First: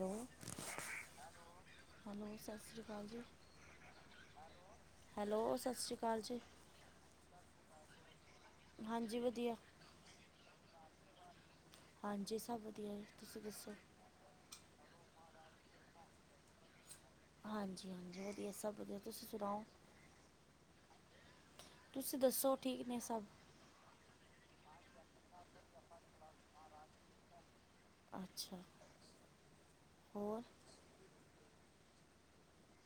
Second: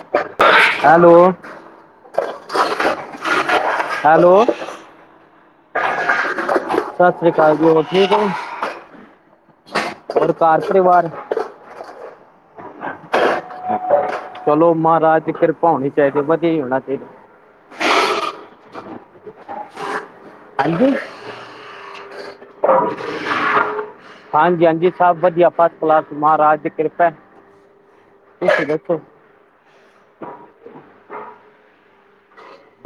Hello, hello hello hello ਸਾਸਰੀ ਕਾਲ ਜੀ ਹੈਲੋ ਹੈਲੋ ਸਾਸਰੀ ਅ ਸਾਸਰੀ ਕਾਲ ਜੀ ਹੋਰ ਠੀਕ ਓ, ਹਾਂਜੀ ਵਧੀਆ ਹੋਰ ਘਰ ਪਰਿਵਾਰ? ਹਾਂਜੀ ਸਭ ਵਧੀਆ ਏ। ਠ ਚਲੋ ਮਾਰਾਜ ਦੀ ਕਿਰਪਾ ਹੋਣੀ ਚਾਈਦੀ ਵਧੀਆ ਈ ਹੋਣਾ ਚਾਈਦਾ। ਹਾਂਜੀ-ਹਾਂਜੀ ਵਧੀਆ ਸਭ ਵਧੀਆ ਤੁਸੀਂ ਸੁਣਾਓ? ਹਾਂਜੀ ਤੁਸੀਂ ਦੱਸੋ ਠੀਕ ਨੇ ਸਭ? ਹਾਂਜੀ-ਹਾਂਜੀ ਸਭ ਵਧੀਆ ਫਸਟ ਕਲਾਸ ਮਾਰਾਜ ਦੀ ਕਿਰਪਾ ਐ। ਅੱਛਾ [unintelligible] ਹੋਰ?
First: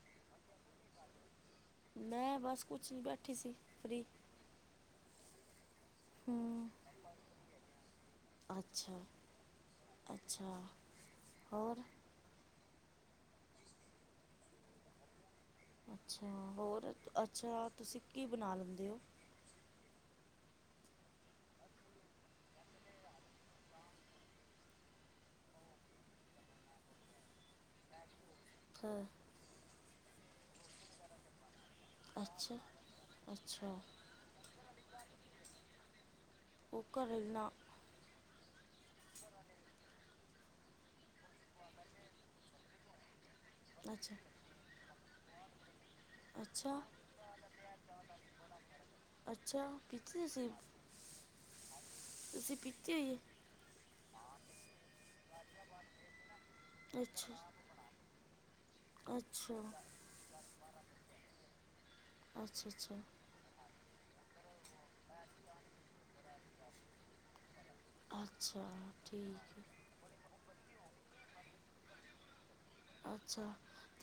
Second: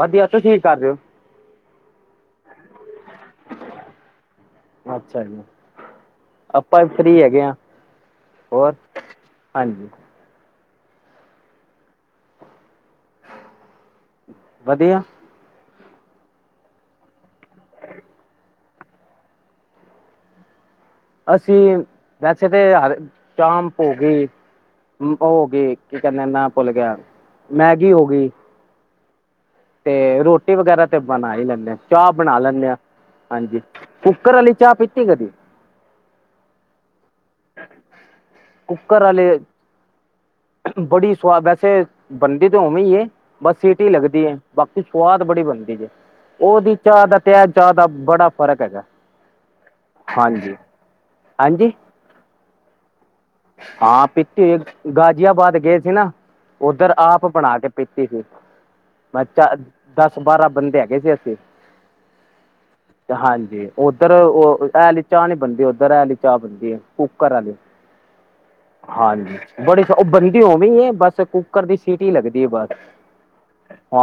ਵਧੀਆ ਤੁਸੀ ਕੀ ਕਰਦੇ ਓ। ਮੈਂ ਬਸ ਕੁਛ ਨੀ ਬੈਠੀ ਸੀ ਫੑੀ। ਅੱਛਾ ਜੀ। ਹੂੰ ਆਪਾਂ ਵੀ ਫੑੀ ਹੈਗੇ ਆ, ਹੋਰ ਅੱਛਾ ਹਾਂਜੀ। ਅੱਛਾ, ਹੋਰ? ਵਧੀਆ। ਅੱਛਾ, ਹੋਰ ਅੱਛਾ ਤੁਸੀਂ ਕੀ ਬਣਾ ਲੈਂਦੇ ਓ? ਅਸੀਂ, ਵੈਸੇ ਤੇ ਹਰੇ ਚਾਮ ਪੋ ਗਈ। ਉਹ ਹੋ ਗਈ ਕੀ ਕਹਿੰਦੇ ਨਾ ਭੁੱਲ ਗਿਆ, ਮੈਗੀ ਹੋ ਗਈ ਹਾਂ। ਤੇ ਰੋਟੀ ਵਗੈਰਾ ਤੇ ਬਣਾ ਈ ਲੈਂਣੇ ਆ। ਚਾਹ ਬਣਾ ਅੱਛਾ ਲੈਂਣੇ ਆ, ਹਾਂਜੀ। ਅੱਛਾ ਕੂਕਰ ਆਲੀ ਚਾ ਪੀਤੀ ਕਦੀ? ਕੁਕਰ ਅ ਨਾ। ਕੂਕਰ ਆਲੇ। ਬੜੀ ਸੁਵਾਦ ਵੈਸੇ, ਬਨਦੀ ਤੇ ਉਵੇਂ ਈ ਏ, ਬਸ ਸੀਟੀ ਅੱਛਾ ਲੱਗਦੀ ਏ। ਬਾਕੀ ਸਵਾਦ ਬੜੀ ਬਣਦੀ ਜੇ। ਉਹਦੀ ਅੱਛਾ ਚਾਹ ਦਾ ਤੇ ਐ ਚਾਹ ਦਾ ਬੜਾ ਫ਼ਰਕ ਹੈਗਾ। ਅੱਛਾ ਪੀਤੀ ਤੁਸੀਂ ਹਾਂਜੀ, ਹਾਂਜੀ? ਤੁਸੀਂ ਪੀਤੀ ਹੋਈ ਏ? ਹਾਂ ਪੀਤੀ, ਗਾਜ਼ੀਆਬਾਦ ਗਏ ਸੀ ਨਾ। ਉਧਰ ਆਪ ਅੱਛਾ ਬਣਾ ਕੇ ਪੀਤੀ ਸੀ। ਬੱਚਾ, ਅੱਛਾ ਦਸ ਬਾਰਾ ਬੰਦੇ ਹੈਗੇ ਸੀ ਅਸੀਂ। ਅੱਛਾ -ਅੱਛਾ। ਹਾਂਜੀ। ਉੱਧਰ ਉਹ ਹੈਲੀ ਚਾਹ ਨਹੀਂ ਬਣਦੀ ਉੱਧਰ ਹੈਲੀ ਚਾਹ ਬਣਦੀ ਹੈ ਕੁੂੱਕਰ ਵਾਲੀ। ਅੱਛਾ। ਠੀਕ ਹਾਂਜੀ ਹੈ। ਬੜੀ ਉਹ ਬਣਦੀ ਉਵੇਂ ਬਸ ਕੁੱਕਰ ਦੀ ਸੀਟ ਹੀ ਲੱਗਦੀ ਹੈ ਬਸ। ਅੱਛਾ।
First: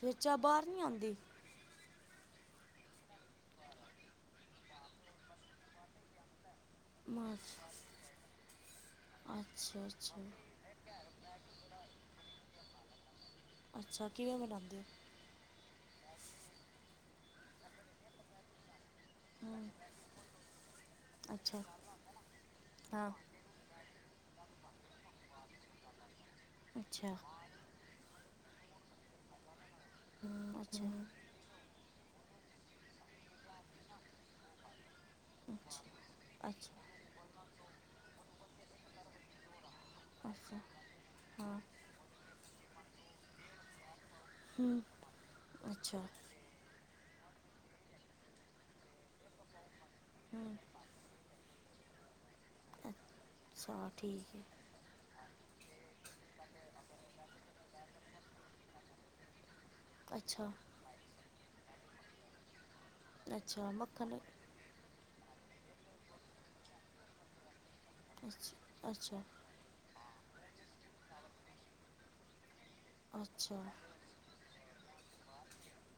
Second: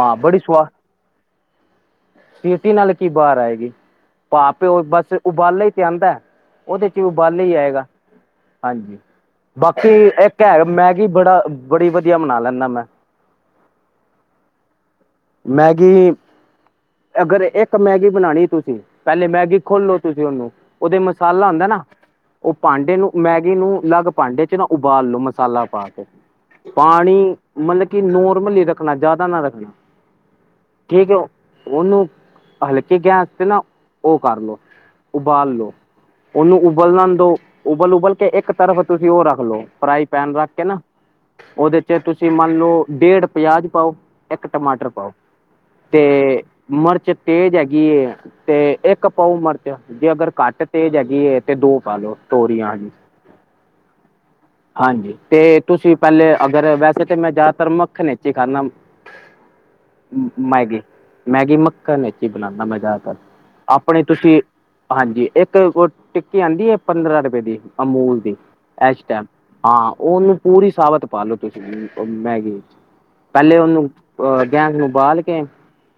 ਫਿਰ ਚਾ ਬੜੀ ਬਾਹਰ ਸਵਾਦ ਨਹੀਂ ਆਉਂਦੀ। ਸੀਟੀ ਨਾਲ ਕੀ ਬਾਹਰ ਆਏਗੀ। ਭਾਪਿਓ ਬਸ ਉਬਾਲੇ ਹੀ ਤੇ ਆਉਂਦਾ। ਉਹਦੇ ਚ ਵੀ ਉਬਾਲੇ ਹੀ ਮਾਸ ਆਏਗਾ। ਹਾਂਜੀ। ਅੱਛਾ ਬਾਕੀ, ਅੱਛਾ ਇੱਕ ਹੈ ਮੈਗੀ ਬੜਾ, ਬੜੀ ਵਧੀਆ ਬਨਾ ਲੈਂਦਾ ਮੈਂ। ਅੱਛਾ। ਕਿਵੇਂ ਬਣਾਉਂਦੇ ਓ? ਮੈਗੀ ਅਗਰ ਇੱਕ ਮੈਗੀ ਬਣਾਉਣੀ ਤੁਸੀਂ ਪਹਿਲੇ ਮੈਗੀ ਹਮ, ਖੋਲੋ, ਤੁਸੀਂ ਉਹਨੂੰ ਉਹਦੇ ਮਸਾਲਾ ਅੱਛਾ ਹੁੰਦਾ ਨਾ, ਉਹ ਭਾਂਡੇ ਹਾਂ ਨੂੰ ਮੈ ਇ ਨੂੰ ਅਲੱਗ ਭਾਂਡੇ ਚ' ਨਾ ਉਬਾਲ ਲੋ। ਮਸਾਲਾ ਪਾ ਕੇ, ਅੱਛਾ ਪਾਣੀ ਮਤਲਬ ਕਿ ਨੋਰਮਲ ਹੀ ਰੱਖਣਾ ਜ਼ਿਆਦਾ ਨਾ ਰੱਖਣਾ। ਹੂ ਠੀਕ ਹੋ। ਉਹਨੂੰ ਹਲਕੇ ਗੈਸ ਤੇ ਨਾ ਉਹ ਕਰ ਲੋ, ਉਬਾਲ ਲੋ। ਉਹਨੂੰ ਅੱਛਾ ਉਬਲ ਨਾ ਦੋ। ਉਬਲ-ਉਬਲ ਕੇ ਇੱਕ ਤਰਫ ਤੁਸੀਂ ਉਹ ਰੱਖ ਲੋ‌ ਫਈ ਪੈਨ ਰੱਖ ਅੱਛਾ ਕੇ ਨਾ। ਹਾਂ ਉਹਦੇ ਚ- ਤੁਸੀਂ ਮੰਨ ਲਓ ਡੇਢ ਪਿਆਜ਼ ਪਾਓ, ਇੱਕ ਹਮ, ਟਮਾਟਰ ਤੇ ਅੱਛਾ ਮਿਰਚ ਤੇਜ਼ ਹੈਗੀ ਤੇ ਇੱਕ ਪਾਊ ਮਿਰਚ। ਜੇ ਅਗਰ ਹਮ, ਘੱਟ ਤੇਜ਼ ਹੈਗੀ ਹੈ ਤੇ ਦੋ ਪਾਲੋ ਤੋਰੀਆਂ ਜ। ਚਲ ਠੀਕ ਐ। ਹਾਂਜੀ। ਤੇ ਤੁਸੀਂ ਪਹਿਲੇ ਅਗਰ ਵੈਸੇ ਤਾਂ ਮੈਂ ਜ਼ਿਆਦਾਤਰ ਮੱਖਣ ਵਿਚ ਹੀ ਖਾਣਾਂ। ਅੱਛਾ ਮੈਗੀ, ਮੈਗੀ ਮੱਕਣ ਹੀ ਬਣਾਉਦਾ ਮੈਂ ਜ਼ਿਆਦਾਤਰ। ਅੱਛਾ ਆਪਣੇ ਮੱਖਣ ਤੁਸੀਂ ਹਾਂਜੀ। ਇੱਕ ਟਿੱਕੀ ਆਉਂਦੀ ਹੈ, ਪੰਦਰਾਂ ਰੁਪਏ ਦੀ ਅਮੂਲ ਦੀ, ਅੱਛਾ ਇਸ ਅੱਛਾ ਟਾਈਮ। ਹਾਂ। ਉਹਨੂੰ ਪੂਰੀ ਸਾਬਤ ਪਾ ਲੋ ਤੁਸੀਂ ਮੈਗੀਵਿਚ। ਪਹਿਲੇ ਅੱਛਾ ਉਹਨੂੰ ਅਹ ਗੈਂਸ ਨੂੰ ਬਾਲ ਕੇ,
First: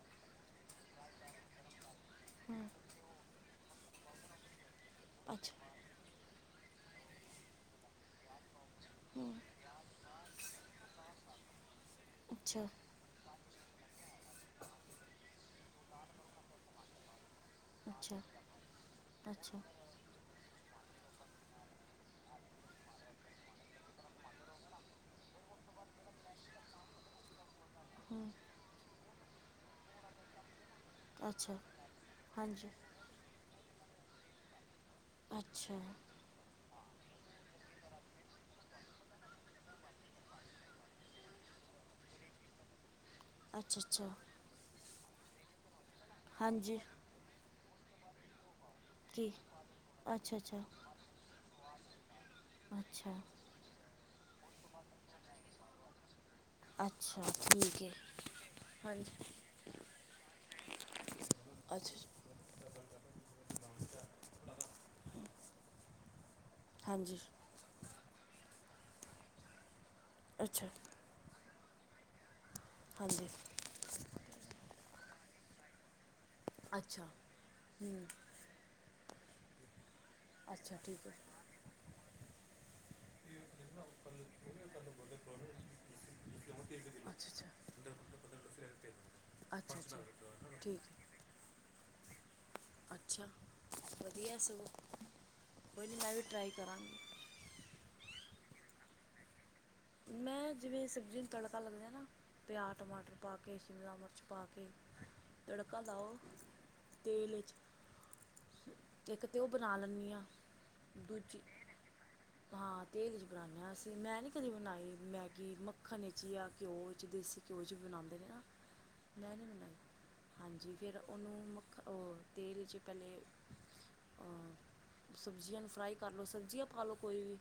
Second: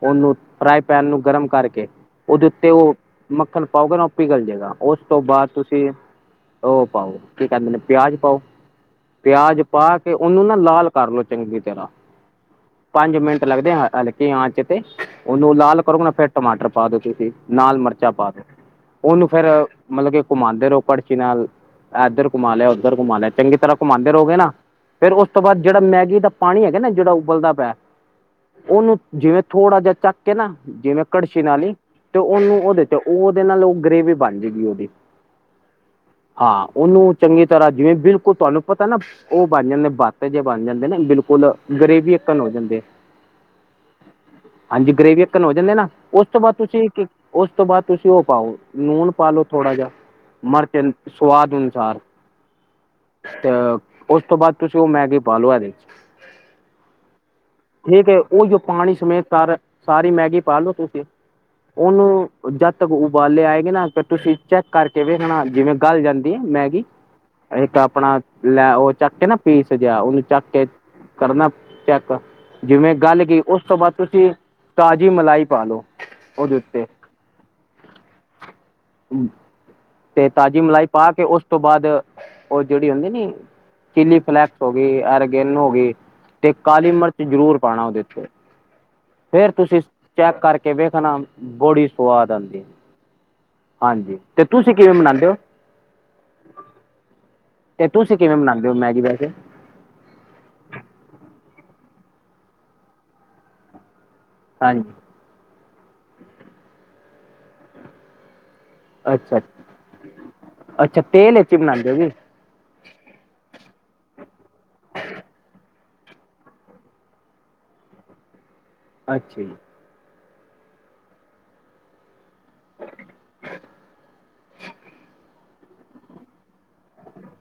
ਉਹਨੂੰ ਫਰਾਈ ਪੈਨ ਨੂੰ ਗਰਮ ਕਰਕੇ ਉਹਦੇ ਹਮ, ਉੱਤੇ ਉਹ ਮੱਖਣ ਪਾਓਗੇ, ਨਾ ਉਹ ਪਿਘਲ ਜਾਏਗਾ। ਉਸ ਤੋਂ ਬਾਅਦ ਅੱਛਾ ਤੁਸੀਂ ਉਹ ਪਾਓ। ਕੀ ਕਰਦੇੈਨ ਪਿਆਜ ਪਾਓ। ਹਮ, ਪਿਆਜ ਪਾ ਕੇ ਉਹਨੂੰ ਨਾ ਲਾਲ ਕਰਲੋ ਚੰਗੀ ਤਰ੍ਹਾਂ। ਅੱਛਾ। ਪੰਜ ਮਿੰਟ ਲੱਗਦੇ ਹਲਕੇ ਆਂਚ ਤੇ ਉਹਨੂੰ ਲਾਲ ਕਰੋ ਨਾ, ਫੇਰ ਟਮਾਟਰ ਪਾ ਦੋ ਤੁਸੀਂ। ਨਾਲ ਮਿਰਚਾਂ ਅੱਛਾ ਪਾ ਦਿਓ। ਉਹਨੂੰ ਫੇਰ ਅੱਛਾ ਮਤਲਬ ਕਿ ਘੁਮਾਉਂ ਰਹੋ ਕੜਛੀ ਨਾਲ ਇਧਰ ਘੁਮਾ, ਲਿਆ ਉੱਧਰ ਘੁਮਾ ਲਿਆ ਚੰਗੀ ਤਰ੍ਹਾਂ ਘੁਮਾਉਦੇ ਰਹੋਗੇ ਨਾ। ਫੇਰ ਉਸ ਤੋਂ ਬਾਅਦ ਜਿਹੜਾ ਮੈਗੀ ਦਾ ਪਾਣੀ ਹੈਗਾ ਨਾ, ਜਿਹੜਾ ਉਬਲਦਾ ਪਿਆ। ਹੂੰ ਉਹਨੂੰ ਜਿਵੇਂ ਥੋੜ੍ਹਾ ਜਿਹਾ ਚੱਕ ਕੇ ਨਾ। ਜਿਵੇਂ ਕੜਛੀ ਅੱਛਾ ਨਾਲੀ ਈ, ਤੇ ਉਹਨੂੰ ਹਾਂਜੀ ਉਹਦੇ ਤੇ ਉਹ ਉਹਦੇ ਨਾਲ ਉਹ ਗਰੇਵੀ ਬਣ ਜਾਏਗੀ ਉਹਦੀ। ਅੱਛਾ। ਹਾਂ। ਉਹਨੂੰ ਚੰਗੀ ਤਰ੍ਹਾਂ ਜਿਵੇਂ ਬਿਲਕੁਲ ਤੁਹਾਨੂੰ ਪਤਾ ਨਾ। ਉਹ ਬਣ ਜਾਂਦੇ, ਬੱਤ ਜੇ ਬਣ ਜਾਂਦੇ ਨ ਬਿਲਕੁਲ, ਗਰੇਵੀ ਇਕਵਲ ਹੋ ਜਾਂਦੀ ਏ। ਅੱਛਾ- ਅੱਛਾ। ਹਾਂਜੀ। ਗ੍ਰੇਵੀ ਇਕਵਲ ਹੋ ਜਾਂਦੀ ਨਾ। ਉਸ ਤੋਂ ਬਾਅਦ ਹਾਂਜੀ ਤੁਸੀਂ ਇਕ, ਉਸ ਤੋਂ ਬਾਅਦ ਤੁਸੀਂ ਉਹ ਪਾਓ। ਲੂਣ ਕੀ ਪਾਲੋ ਥੋੜਾ ਜਿਆ, ਅੱਛਾ ਅੱਛਾ ਮਿਰਚ ਸਵਾਦ ਅਨੁਸਾਰ। ਅੱਛਾ। ਅ ਉਸ ਤੋਂ ਬਾਅਦ ਤੁਸੀਂ ਉਹ ਮੈਗੀ ਪਾ ਲੋ ਇਹਦੇ ਅੱਛਾ। ਠੀਕ ਹੈ। ਪਾਣੀ ਸਮੇਤ ਹਾਂਜੀ ਤ ਸਾਰੀ ਮੈਗੀ ਪਾ ਲਓ ਤੁਸੀਂ। ਅੱਛਾ ਉਹਨੂੰ ਜਦ ਤੱਕ ਉਬਾਲੇ ਆਏ ਗ ਨਾ ਫ ਤੁਸੀਂ ਚੈੱਕ ਕਰਕੇ ਵੇਖਣਾ, ਜਿਵੇਂ ਗੱਲ ਜਾਂਦੀ ਹੈ ਮੈਗੀ। ਹਾਂਜੀ। ਇੱਕ ਆਪਣਾ ਲੈ ਉਹ ਚੱਕ ਕੇ ਨਾ ਪੀਸ ਜਿਹਾ, ਉਹਨੂੰ ਚੱਕ ਕੇ ਅੱਛਾ ਕਰਨਾ ਚੈੱਕ ਜਿਵੇਂ ਗੱਲ ਹਾਂਜੀ ਕੀ ਉਸ ਤੋਂ ਬਾਅਦ ਤੁਸੀਂ ਤਾਜ਼ੀ ਮਲਾਈ ਪਾ ਲਓ। ਉਦੇ ਉਤੇ। ਅੱਛਾ ਹੂੰ ਤੇ ਤਾਜ਼ੀ ਅੱਛਾ ਮਲਾਈ ਠੀਕ ਪਾ ਹੈ ਕੇ ਉਸ ਤੋਂ ਬਾਅਦ ਉਹ ਜਿਹੜੀ ਹੁੰਦੀ ਨੀ ਚਿੱਲੀ ਫਲੈਕਸ ਹੋ ਗਈ ਐਰਗੇਨ ਹੋ ਗਈ ਤੇ ਕਾਲੀ ਮਿਰਚ [unintelligible] ਫਿਰ ਤੁਸੀਂ, ਚੈੱਕ ਅੱਛਾ ਕਰਕੇ ਠੀਕ ਹੈ ਵੇਖਣਾ ਬੜੀ ਸਵਾਦ ਆਉਂਦੀ। ਅੱਛਾ ਹਾਂਜੀ ਵਧੀਆ। ਤੇ ਸਗੋਂ ਤੁਸੀਂ ਕਿਵੇਂ ਬਨਾਉਂਦੇ ਓ ਕੋਈ ਨਹੀਂ ਮੈਂ ਵੀ ਟਰਾਈ ਕਰਾਂਗੀ ਤੇ ਤੁਸੀਂ ਕਿਵੇਂ ਬਨਾਉਂਦੇ ਓ, ਮੈਗੀ ਵੈਸੇ ਮੈਂ ਜਿਵੇਂ- ਸਬਜ਼ੀ ਨੂੰ ਤੜਕਾ ਲੱਗਾ ਲਿਆ ਨਾ। ਪਿਆਜ਼, ਟਮਾਟਰ ਪਾ ਕੇ ਸ਼ਿਮਲਾ ਮਿਰਚ ਪਾ ਕੇ ਹਾਂਜੀ ਤੜਕਾ ਲਾਓ ਤੇਲ 'ਚ ਇੱਕ ਅੱਛਾ ਤਾਂ ਉਹ ਬਣਾ ਲੈਂਦੀ ਆ। ਅੱਛਾ ਤੇਲ ਦੂਜੀ ਵਿੱਚ ਹੀ ਬਣਾਉਂਦੇ ਹੋ ਜੀ ਹਾਂ ਤੇਲ ਚ ਬਣਾਉਂਦੀ ਅਸੀਂ। ਮੈਂ ਨਹੀਂ ਕਦੇ ਬਣਾਈ ਮੈਗੀ ਮੱਖਣ ਵਿੱਚ ਜਾਂ ਘਿਓ ਵਿੱਚ ਦੇਸੀ ਘਿਓ ਵਿਚ ਬਣਾਉਦੇ ਨੇ ਨਾ। [inaudible] ਮੈਂ ਨਹੀਂ ਬਣਾਈ ਹਾਂਜੀ ਫਿਰ ਉਹਨੂੰ ਮੱਖ ਉਹ ਤੇਲ 'ਚ ਪਹਿਲੇ ਹਾਂ ਸਬਜ਼ੀਆਂ ਨੂੰ ਫਰਾਈ ਕਰ ਲਓ ਸਬਜ਼ੀਆਂ ਪਾ ਲਓ ਕੋਈ ਵੀ।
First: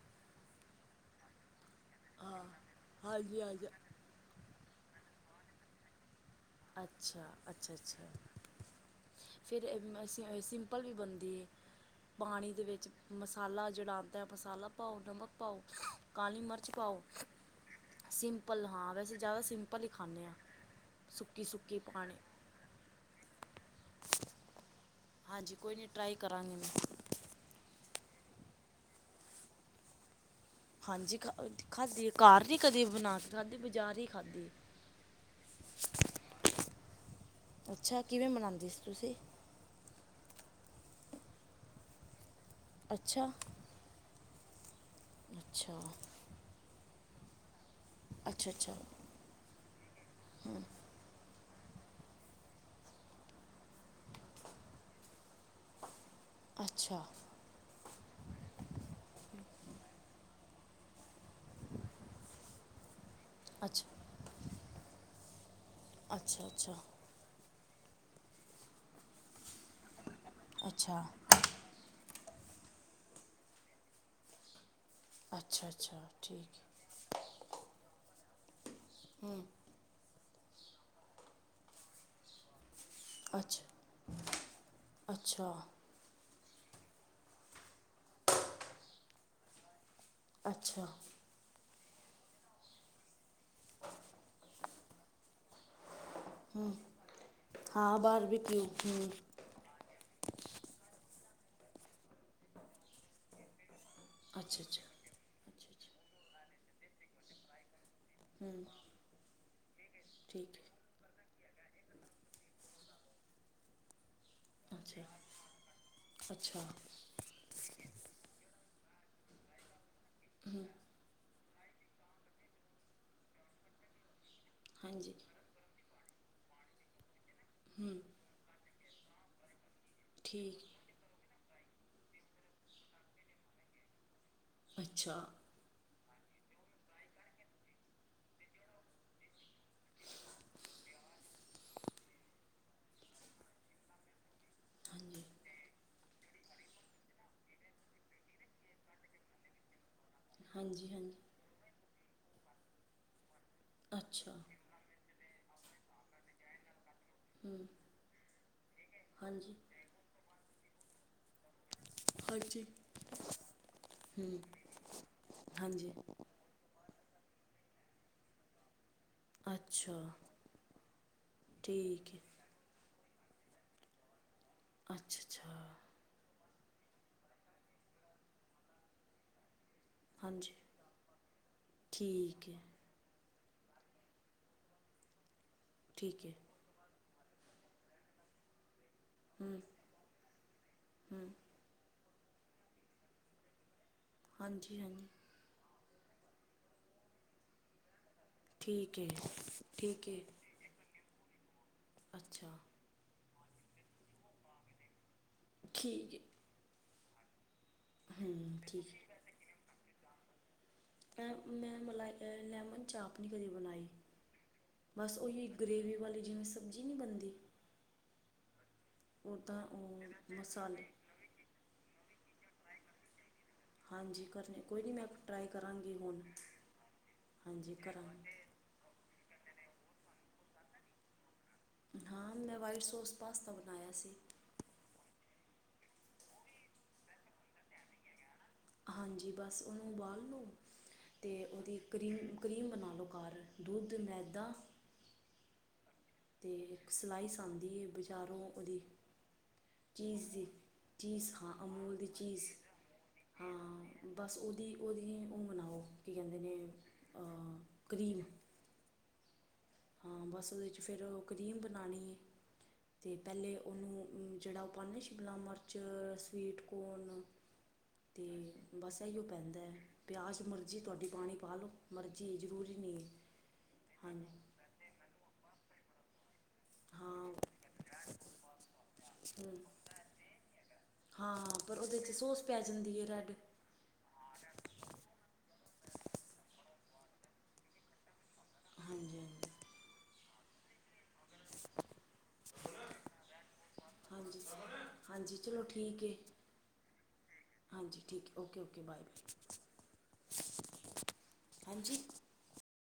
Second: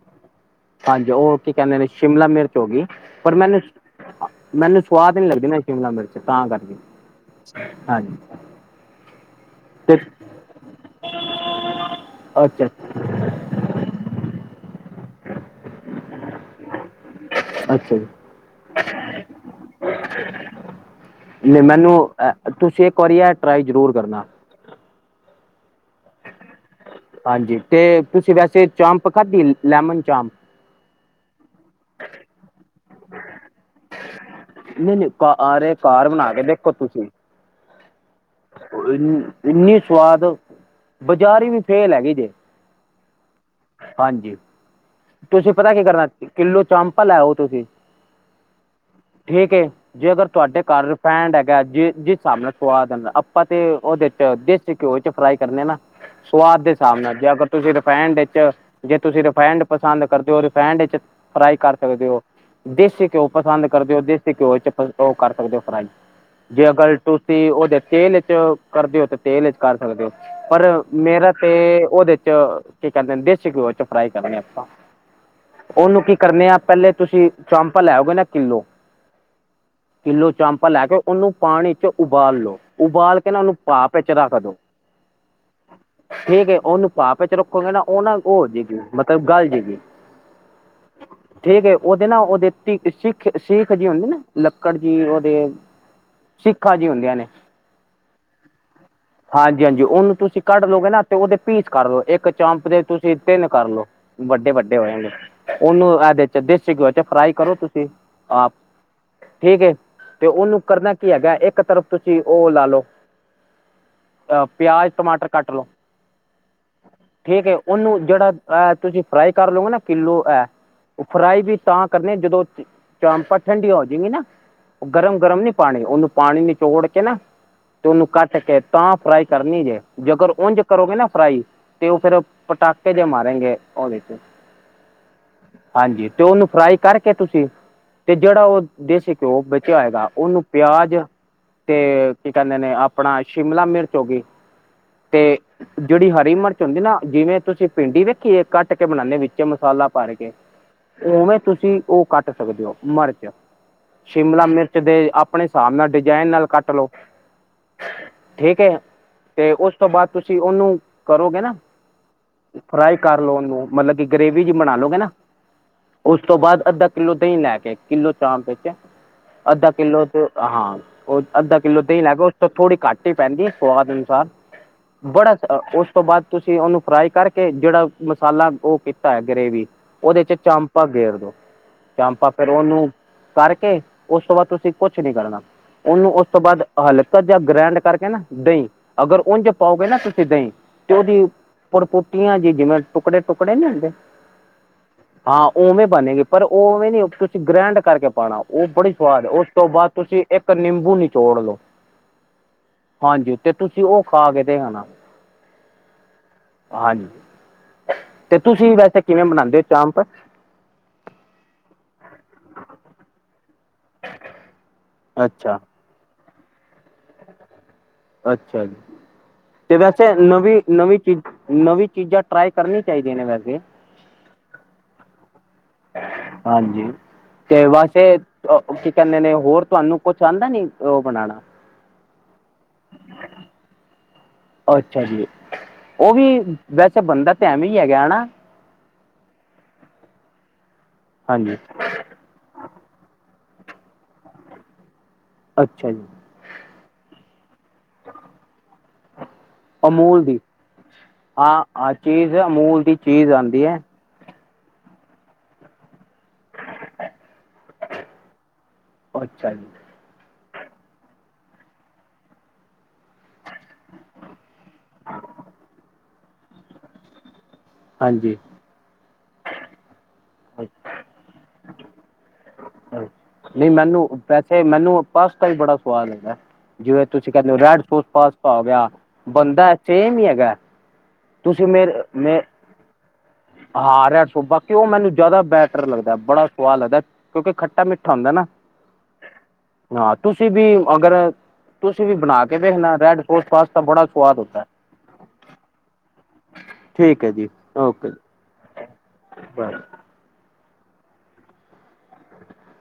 ਅੱਜ ਉਹ ਕੀ ਕਹਿੰਦੇ ਨੇ ਸ਼ਿਮਲਾ ਹਾਂ ਮਿਰਚ ਹੋ ਗਈ ਪਰ ਹਾਂਜੀ ਮੈਨੂੰ ਹਾਂਜੀ ਮੈਨੂੰ ਸਵਾਦ ਨੀ ਲੱਗਦੀ ਨਾ ਸ਼ਿਮਲਾ ਮਿਰਚ ਤਾਂ ਕਰਕੇ ਅੱਛਾ ਅੱਛਾ ਅੱਛਾ। ਹਾਂਜੀ ਫਿਰ ਤੇ ਏ ਸਿੰਪਲ ਵੀ ਬਣਦੀ ਪਾਣੀ ਦੇ ਅੱਛਾ ਵਿੱਚ ਮਸਾਲਾ ਜਿਹੜਾ ਆਉਂਦਾ ਮਸਾਲਾ ਪਾਓ, ਨਮਕ ਪਾਓ, ਕਾਲੀ ਮਿਰਚ ਪਾਓ ਅੱਛਾ ਜੀ ਸਿੰਪਲ ਹਾਂ ਵੈਸੇ ਜ਼ਿਆਦਾ ਸਿੰਪਲ ਹੀ ਖਾਂਦੇ ਆ। ਨੀ ਮੈਨੂੰ ਅ ਤੁਸੀਂ ਇੱਕ ਵਾਰੀ ਏ ਟਰਾਈ ਜ਼ਰੂਰ ਕਰਨਾ। ਹਾਂਜੀ ਕੋਈ ਨਹੀਂ ਟਰਾਈ ਕਰਾਂਗੇ। ਹਾਂਜੀ ਤੇ ਤੁਸੀਂ ਵੈਸੇ ਚਾਂਪ ਖਾਦੀ, ਲੈਮਨ ਚਾਂਪ ਹਾਂਜੀ ਖਾਦੀ ਏ ਘਰ ਨ ਕਦੇ ਬਣਾ ਕੇ ਖਾਦੀ ਬਜ਼ਾਰ ਹੀ ਖਾਦੀ। ਨਹੀਂ- ਨਹੀਂ ਕਾਰ-ਘਾਰ ਬਣਾ ਕੇ ਦੇਖੋ ਤੁਸੀਂ। ਅੱਛਾ ਕਿਵੇਂ ਬਨਾਉਂਦੇ ਸੀ ਤੁਸੀਂ ਇੰਨੀ ਸਵਾਦ, ਬਜਾਰੀ ਵੀ ਫੇਲ ਹੈਗੀ ਜੇ। ਅੱਛਾ। ਹਾਂਜੀ ਤੁਸੀਂ ਪਤਾ ਅੱਛਾ ਕੀ ਕਰਨਾ ਕਿਲੋ ਚਾਪਾ ਲਿਓ ਤੁਸੀਂ ਅੱਛਾ -ਅੱਛਾ। ਠੀਕ ਏ ਜੇ ਅਗਰ ਤੁਹਾਡੇ ਘਰ ਰਿਫੈਂਡ ਹੈਗਾ ਜਿਸ ਹਿਸਾਬ ਨਾਲ ਸੁਵਾਦ ਦਾ ਆਪਾਂ ਤੇ ਉਹਦੇ ਚ ਘਿਓ ਚ ਫਰਾਈ ਕਰਨੇ ਨਾ ਸਵਾਦ ਦੇ ਹਿਸਾਬ ਅੱਛਾ ਨਾਲ ਜੇ ਅਗਰ ਤੁਸੀਂ ਰਿਫਾਇਡ ਜੇ ਤੁਸੀਂ ਰਿਫਾਇੰਡ ਪਸੰਦ ਕਰਦੇ ਹੋ ਰਿਫਾਇਡ ਚ ਫਰਾਈ ਕਰ ਸਕਦੇ ਹੋ ਦੇਸੀ ਘਿਓ ਅੱਛਾ ਪਸੰਦ ਅੱਛਾ ਕਰਦੇ ਹੋ ਦੇਸੀ ਘਿਓ ਚ ਉਹ ਕਰ ਸਕਦੇ ਹੋ ਫਰਾਈ ਜੇ ਅੱਛਾ ਅਗਰ ਤੁਸੀਂ ਉਹਦੇ ਤੇਲ ਚ ਕਰਦੇ ਹੋ ਤਾਂ ਤੇਲ ਚ ਕਰ ਸਕਦੇ ਹੋ ਪਰ ਅੱਛਾ ਅੱਛਾ ਮੇਰਾ ਤੇ ਉਹਦੇ ਚ ਕੀ ਕਰਦੇ ਦੇਸੀ ਘਿਓ ਚ ਫਰਾਈ ਕਰਨੇ ਆਪਾਂ ਅੱਛਾ ਉਹਨੂੰ ਅੱਛਾ ਕੀ ਕਰਨੇ ਆ ਠੀਕ ਪਹਿਲੇ ਤੁਸੀਂ ਚੰਪਾ ਲੈਓਗੇ ਨਾ ਕਿੱਲੋ ਹੂ ਕਿਲੋ ਚੰਪਾ ਲੈ ਕੇ ਉਹਨੂੰ ਪਾਣੀ ਚ ਉਬਾਲ ਲੋ ਉਬਾਲ ਕੇ ਨਾ ਉਹਨੂੰ ਅੱਛਾ ਪਾਪ ਵਿੱਚ ਰੱਖ ਦੋ। ਅੱਛਾ। ਠੀਕ ਏ ਉਹਨੂੰ ਭਾਵ ਚ ਰੱਖੋਗੇ ਨਾ ਉਹ ਨਾ ਉਹ ਜਏਗੀ ਮਤਲਬ ਗੱਲ ਜਾਏਗੀ। ਅੱਛਾ। ਠੀਕ ਏ ਉਹਦੇ ਨਾ ਉਹਦੇ ਸਿੱਖ- ਸਿੱਖ ਜੀ ਹੁੰਦੇ ਨਾ ਲੱਕੜ ਜੀ ਉਹਦੇ [inaudible] ਹੂ, ਹੁੰਦੀਆਂ ਨੇ ਹਾਂ ਬਾਰਬੀ ਕਿਊ ਹੂ। ਹਾਂਜੀ ਹਾਂਜੀ। ਉਹਨੂੰ ਤੁਸੀਂ ਕੱਢ ਲਓਗੇ ਨਾ ਤੇ ਉਹਦੇ ਪੀਸ ਕਰ ਲੋ ਇੱਕ ਚਾਂਪ ਦੇ ਤੁਸੀਂ ਤਿੰਨ ਕਰਲੋ। ਵੱਡੇ ਅੱਛਾ ਵੱਡੇ ਅੱਛਾ ਹੋ ਜਾਗੇ। ਅੱਛਾ ਉਹਨੂੰ ਅੱਛਾ ਇਹਦੇ ਦੇਸੀ ਘਿਓ ਚ ਫਰਾਈ ਕਰੋ ਤੁਸੀਂ ਆਪ। ਹੂੰ ਠੀਕ ਏ ਤੇ ਠੀਕ ਉਹਨੂੰ ਹੈ ਕਰਨਾ ਕੀ ਹੈਗਾ। ਇੱਕ ਤਰਫ ਤੁਸੀ ਉਹ ਲਾ ਲੋ। ਅ ਪਿਆਜ ਅੱਛਾ ਟਮਾਟਰ ਕੱਟ ਲਓ। ਅੱਛਾ। ਠੀਕ ਹੈ। ਉਹਨੂੰ ਜਿਹੜਾ ਤੁਸੀਂ ਫਰਾਈ ਕਰ ਲਓਗੇ ਨਾ ਕਿੱਲੋ ਹੈ। ਉਹ ਫਰਾਈ ਵੀ ਤਾਂ ਕਰਨੇ ਜਦੋਂ ਚਾਮਪਾਂ ਠੰਡੀਆਂ ਹੋ ਜਾਗੀ ਨਾ ਉਹ ਹਾਂਜੀ ਗਰਮ ਗਰਮ ਨੀ। ਪਾਣੀ ਉਹਨੂੰ ਪਾਣੀ ਨਿਚੋੜ ਕੇ ਨਾ ਤੇ ਉਹਨੂੰ ਕੱਟ ਕੇ ਤਾਂ ਫਰਾਈ ਕਰਨੀ ਜੇ। ਜੇਕਰ ਉਝ ਠੀਕ ਕਰੋਗੇ ਨਾ ਫਰਾਈ ਤੇ ਉਹ ਫਿਰ ਪਟਾਕੇ ਜੇ ਮਾਰਗੇ ਉਹਦੇ। ਅੱਛਾ। ਹਾਂਜੀ ਤੇ ਉਹਨੂੰ ਫਰਾਈ ਕਰਕੇ ਤੁਸੀ ਤੇ ਜਿਹੜਾ ਉਹ ਦੇਸੀ ਘਿਓ ਬੱਚਿਆ ਹੋਏਗਾ ਉਹਨੂੰ ਪਿਆਜ। ਤੇ ਕੀ ਕਹਿੰਦੇ ਨੇ ਆਪਣਾ ਸ਼ਿਮਲਾ ਮਿਰਚ ਹੋ ਗਈ। ਹਾਂਜੀ ਤੇ ਜਿਹੜੀ ਹਰੀ ਮਿਰਚ ਹੁੰਦੀ ਨਾ ਜਿਵੇਂ ਤੁਸੀਂ ਭਿੰਡੀ ਦੇੇਖੀਏ ਕੱਟ ਕੇ ਬਣਾਉਦੇ ਵਿੱਚ ਮਸਾਲਾ ਪਾਰ ਕੇ ਹਾਂਜੀ ਹਾਂਜੀ ਉਵੇਂ। ਤੁਸੀਂ ਉਹ ਕੱਟ ਸਕਦੇ ਹੋ ਮਿਰਚ ਅੱਛਾ ਸ਼ਿਮਲਾ ਮਿਰਚ। ਦੇ ਆਪਣੇ ਹਿਸਾਬ ਨਾਲ ਡਿਜ਼ਾਇਨ ਨਾਲ ਕੱਟ ਲਓ। ਹੂੰ ਠੀਕ ਹੈ ਤੇ ਹਾਂਜੀ ਉਸ ਤੋਂ ਬਾਅਦ ਤੁਸੀਂ ਉਹਨੂੰ ਕਰੋਗੇ ਨਾ। ਹ। ਹਾਂਜੀ ਫਰਾਈ ਕਰ ਲੋ ਉਹਨੂੰ ਮਤਲਬ ਕਿ ਹੂੰ ਗ੍ਰੇਵੀ ਜੀ ਬਣਾ ਲਓਗੇ ਨਾ ਹਾਂਜੀ ਉਸ ਤੋਂ ਬਾਅਦ ਅੱਧਾ। ਕਿੱਲੋ ਦਹੀਂ ਲੈ ਕੇ ਕਿੱਲੋ ਚਾਂਪ ਵਿੱਚੇ ਅੱਧਾ ਅੱਛਾ ਕਿੱਲੋ ਤੇ ਹਾਂ ਉਹ ਅੱਧਾ ਕਿੱਲੋ ਤੇ ਹੀ ਲੈ ਠੀਕ ਹੈ ਗ। ਥੋੜ੍ਹੀ ਘੱਟ ਹੀ ਪੈਂਦੀ ਸਵਾਦ ਅਨੁਸਾਰ ਅੱਛਾ ਬੜਾ ਅੱਛਾ ਉਸ ਤੋਂ ਬਾਅਦ। ਤੁਸੀਂ ਉਹਨੂੰ ਫਰਾਈ ਕਰਕੇ ਜਿਹੜਾ ਮਸਾਲਾ ਉਹ ਕੀਤਾ ਹੈ ਗ੍ਰੇਵੀ। ਉਹਦੇ ਚ ਹਾਂਜੀ ਚਾਪਾਂ ਗੇਰ ਦੋ ਚਾਪਾਂ ਠੀਕ ਫਿਰ ਹੈ ਉਹਨੂੰ ਕਰਕੇ ਉਸ ਤੋਂ ਬਾਅਦ ਤੁਸੀਂ ਕੁਛ ਨੀ ਕਰਨਾ ਉਹਨੂੰ ਠੀਕ ਉਸ ਹੈ ਤੋਂ ਬਾਅਦ। ਹਲਕਾ ਜਹਾ ਗ੍ਰੈਂਡ ਕਰਕੇ ਨਾ ਦਹੀਂ ਅਗਰ ਉਝ ਹੂੰ ਪਾਓਗੇ ਨਾ ਤੁਸੀਂ ਦਹੀਂ। ਤੇ ਉਹਦੀ ਪੜਕੋਟੀਆਂ ਜੀ ਜਿਵੇਂ ਟੁਕੜੇ ਟੁਕੜੇ ਨੀ ਹੁੰਦੇ। ਹਾਂਜੀ ਹਾਂਜੀ। ਹਾਂ ਉਵੇਂ ਬਣੇਗੀ ਪਰ ਉਵੇਂ ਨੀ ਤੁਸੀਂ ਗ੍ਰੈਂਡ ਕਰਕੇ ਪਾਉਣਾ। ਉਹ ਬੜੀ ਠੀਕ ਹੈ ਸਵਾਦ ਉਸ ਤੋਂ ਬਾਅਦ ਠੀਕ ਹੈ ਤੁਸੀਂ ਇੱਕ ਨਿੰਬੂ ਨਿਚੋੜ ਲਓ। ਅੱਛਾ ਹਾਂਜੀ ਤੇ ਤੁਸੀਂ ਉਹ ਖਾ ਕੇ ਦੇਖਣਾ। ਠੀਕ ਹੈ। ਹਾਂਜੀ ਤੇ ਹੂੰ ਤੁਸੀਂ ਠੀਕ ਵੈਸੇ ਹੈ ਕਿਵੇਂ ਬਣਾਉਂਦੇ ਹੋ ਚਾਮਪ। ਅ ਮੈਂ ਮਲਾਈ ਲੈਮਨ ਚਾਪ ਨਹੀਂ ਕਦੀ ਬਣਾਈ। ਬਸ ਉਈ ਅੱਛਾ ਗਰੇੇਵੀ ਵਾਲੀ ਜਿਵੇਂ ਸਬਜ਼ੀ ਨਹੀਂ ਬਣਦੀ। ਅੱਛਾ ਜੀ। ਉੱਦਾਂ ਤੇ ਉਹ ਵੈਸੇ ਨਵੀਂ ਮਸਾਲੇ ਨਵੀਂ ਚੀਜ਼ ਨਵੀਂ ਚੀਜ਼ਾਂ ਟਰਾਈ ਕਰਨੀ ਚਾਹੀਦੀਆਂ ਨੇ ਵੈਸੇ। ਹਾਂਜੀ ਕਰਨ ਕੋਈ ਨਹੀਂ ਮੈਂ ਟਰਾਈ ਕਰਾਂਗੀ ਹੁਣ। ਹਾਂਜੀ ਤੇ ਹਾਂਜੀ ਵੈਸੇ ਕਰਾਂਗੀ ਕੀ ਕਹਿੰਦੇ ਨੇ ਹੋਰ ਤੁਹਾਨੂੰ ਕੁਛ ਆਉਂਦਾ ਨੀ ਉਹ ਬਣਾਉਣਾ। ਹਾਂ ਮੈਂ ਵਾਈਟ ਸੌਸ ਪਾਸਤਾ ਬਣਾਇਆ ਸੀ। ਅੱਛਾ ਜੀ ਉਹ ਵੀ ਵੈਸੇ ਬਣਦਾ ਤਾਂ ਐਵੇਂ ਹੀ ਹੈਗਾ ਨਾ। ਹਾਂਜੀ ਬਸ ਉਹਨੂੰ ਉਬਾਲ ਨੂੰ ਅਤੇ ਹਾਂਜੀ ਉਹਦੀ। ਕਰੀਮ ਕਰੀਮ ਬਣਾ ਲਉ ਘਰ ਦੁੱਧ ਮੈਦਾ। ਅੱਛਾ ਜੀ। ਤੇ ਸਲਾਈਸ ਆਂਦੀ ਏ ਬਜ਼ਾਰੋਂ ਉਹਦੀ। ਚੀਜ਼ ਦੀ ਚੀਜ਼ ਹਾਂ ਅਮੂਲ ਦੀ ਚੀਜ਼ ਅਮੂਲ ਦੀ ਚੀਜ਼ ਆਉਂਦੀ ਹੈ ਹਾਂ। ਬਸ ਉਹਦੀ ਉਹਦੀ ਹੁਣ ਬਨਾਓ ਕੀ ਕਹਿੰਦੇ ਨੇ ਕਰੀਮ। ਅੱਛਾ ਜੀ। ਹਾਂ ਬਸ ਉਹਦੇ 'ਚ ਫਿਰ ਕ ਕਰੀਮ ਬਣਾਉਣੀ ਅਤੇ ਪਹਿਲੇ ਉਹਨੂੰ ਜਿਹੜਾ ਉਹ ਪਾਉਂਦੇ ਸ਼ਿਮਲਾ ਮਿਰਚ ਸਵੀਟ ਕੋਨ ਤੇ ਹਾਂਜੀ ਬਸ ਇਹੀਓ ਪੈਂਦਾ ਹੈ ਪਿਆਜ਼ ਮਰਜ਼ੀ ਤੁਹਾਡੀ ਪਾਣੀ ਪਾ ਲਓ ਮਰਜ਼ੀ ਜ਼ਰੂਰ ਨਹੀਂ ਮੈਨੂੰ ਵੈਸੇ ਪਾਸਤਾ ਬੜਾ ਸਵਾਦ ਲੱਗਦਾ ਹੈ। ਜਿਵੇਂ ਹਾਂ ਤੁਸੀਂ ਕਹਿੰਦੇ ਹੋ ਰੈਡ ਸੋਸ ਪਾਸਤਾਂ ਹੋ ਗਿਆ ਹੂੰ ਬੰਣਦਾ ਸੇਮ ਹੀ ਹੈਗਾ ਹਾਂ ਤੁਸੀਂ ਪਰ ਉਹਦੇ ਮੇਰੇ ਚ ਮੇ ਸੋਸ ਪੈ ਜਾਂਦੀ ਹੈ ਰੈੱਡ। ਹਾਂ ਰ ਸ ਬਾਕ ਉਹ ਮੈਨੂੰ ਜ਼ਿਆਦਾ ਬੈਟਰ ਲੱਗਦਾ ਬੜਾ ਸਵਾਦ ਲੱਗਦਾ ਕਿਉਂਕਿ ਖੱਟਾ ਮਿੱਠਾ ਹੁੰਦਾ ਨਾ। ਹਾਂਜੀ, ਹਾਂਜੀ। ਹਾਂ ਤੁਸੀਂ ਵੀ ਅਗਰ- -ਤੁਸੀਂ ਵੀ ਬਣਾ ਕੇ ਦੇੇਖਣਾ ਰੈਡ ਸੋਸ ਪਾਸਤਾ ਬੜਾ ਸਵਾਦ ਹਾਂਜੀ, ਹੁੰਦਾ। ਹਾਂਜੀ ਚਲੋ ਠੀਕ ਹੈ। ਠੀਕ ਹੈ ਜੀ ਹਾਂਜੀ ਓਕੇ ਠੀਕ ਜੀ ਓਕੇ, ਓਕੇ ਬਾਏ, ਬਾਏ। ਹਾਂਜੀ।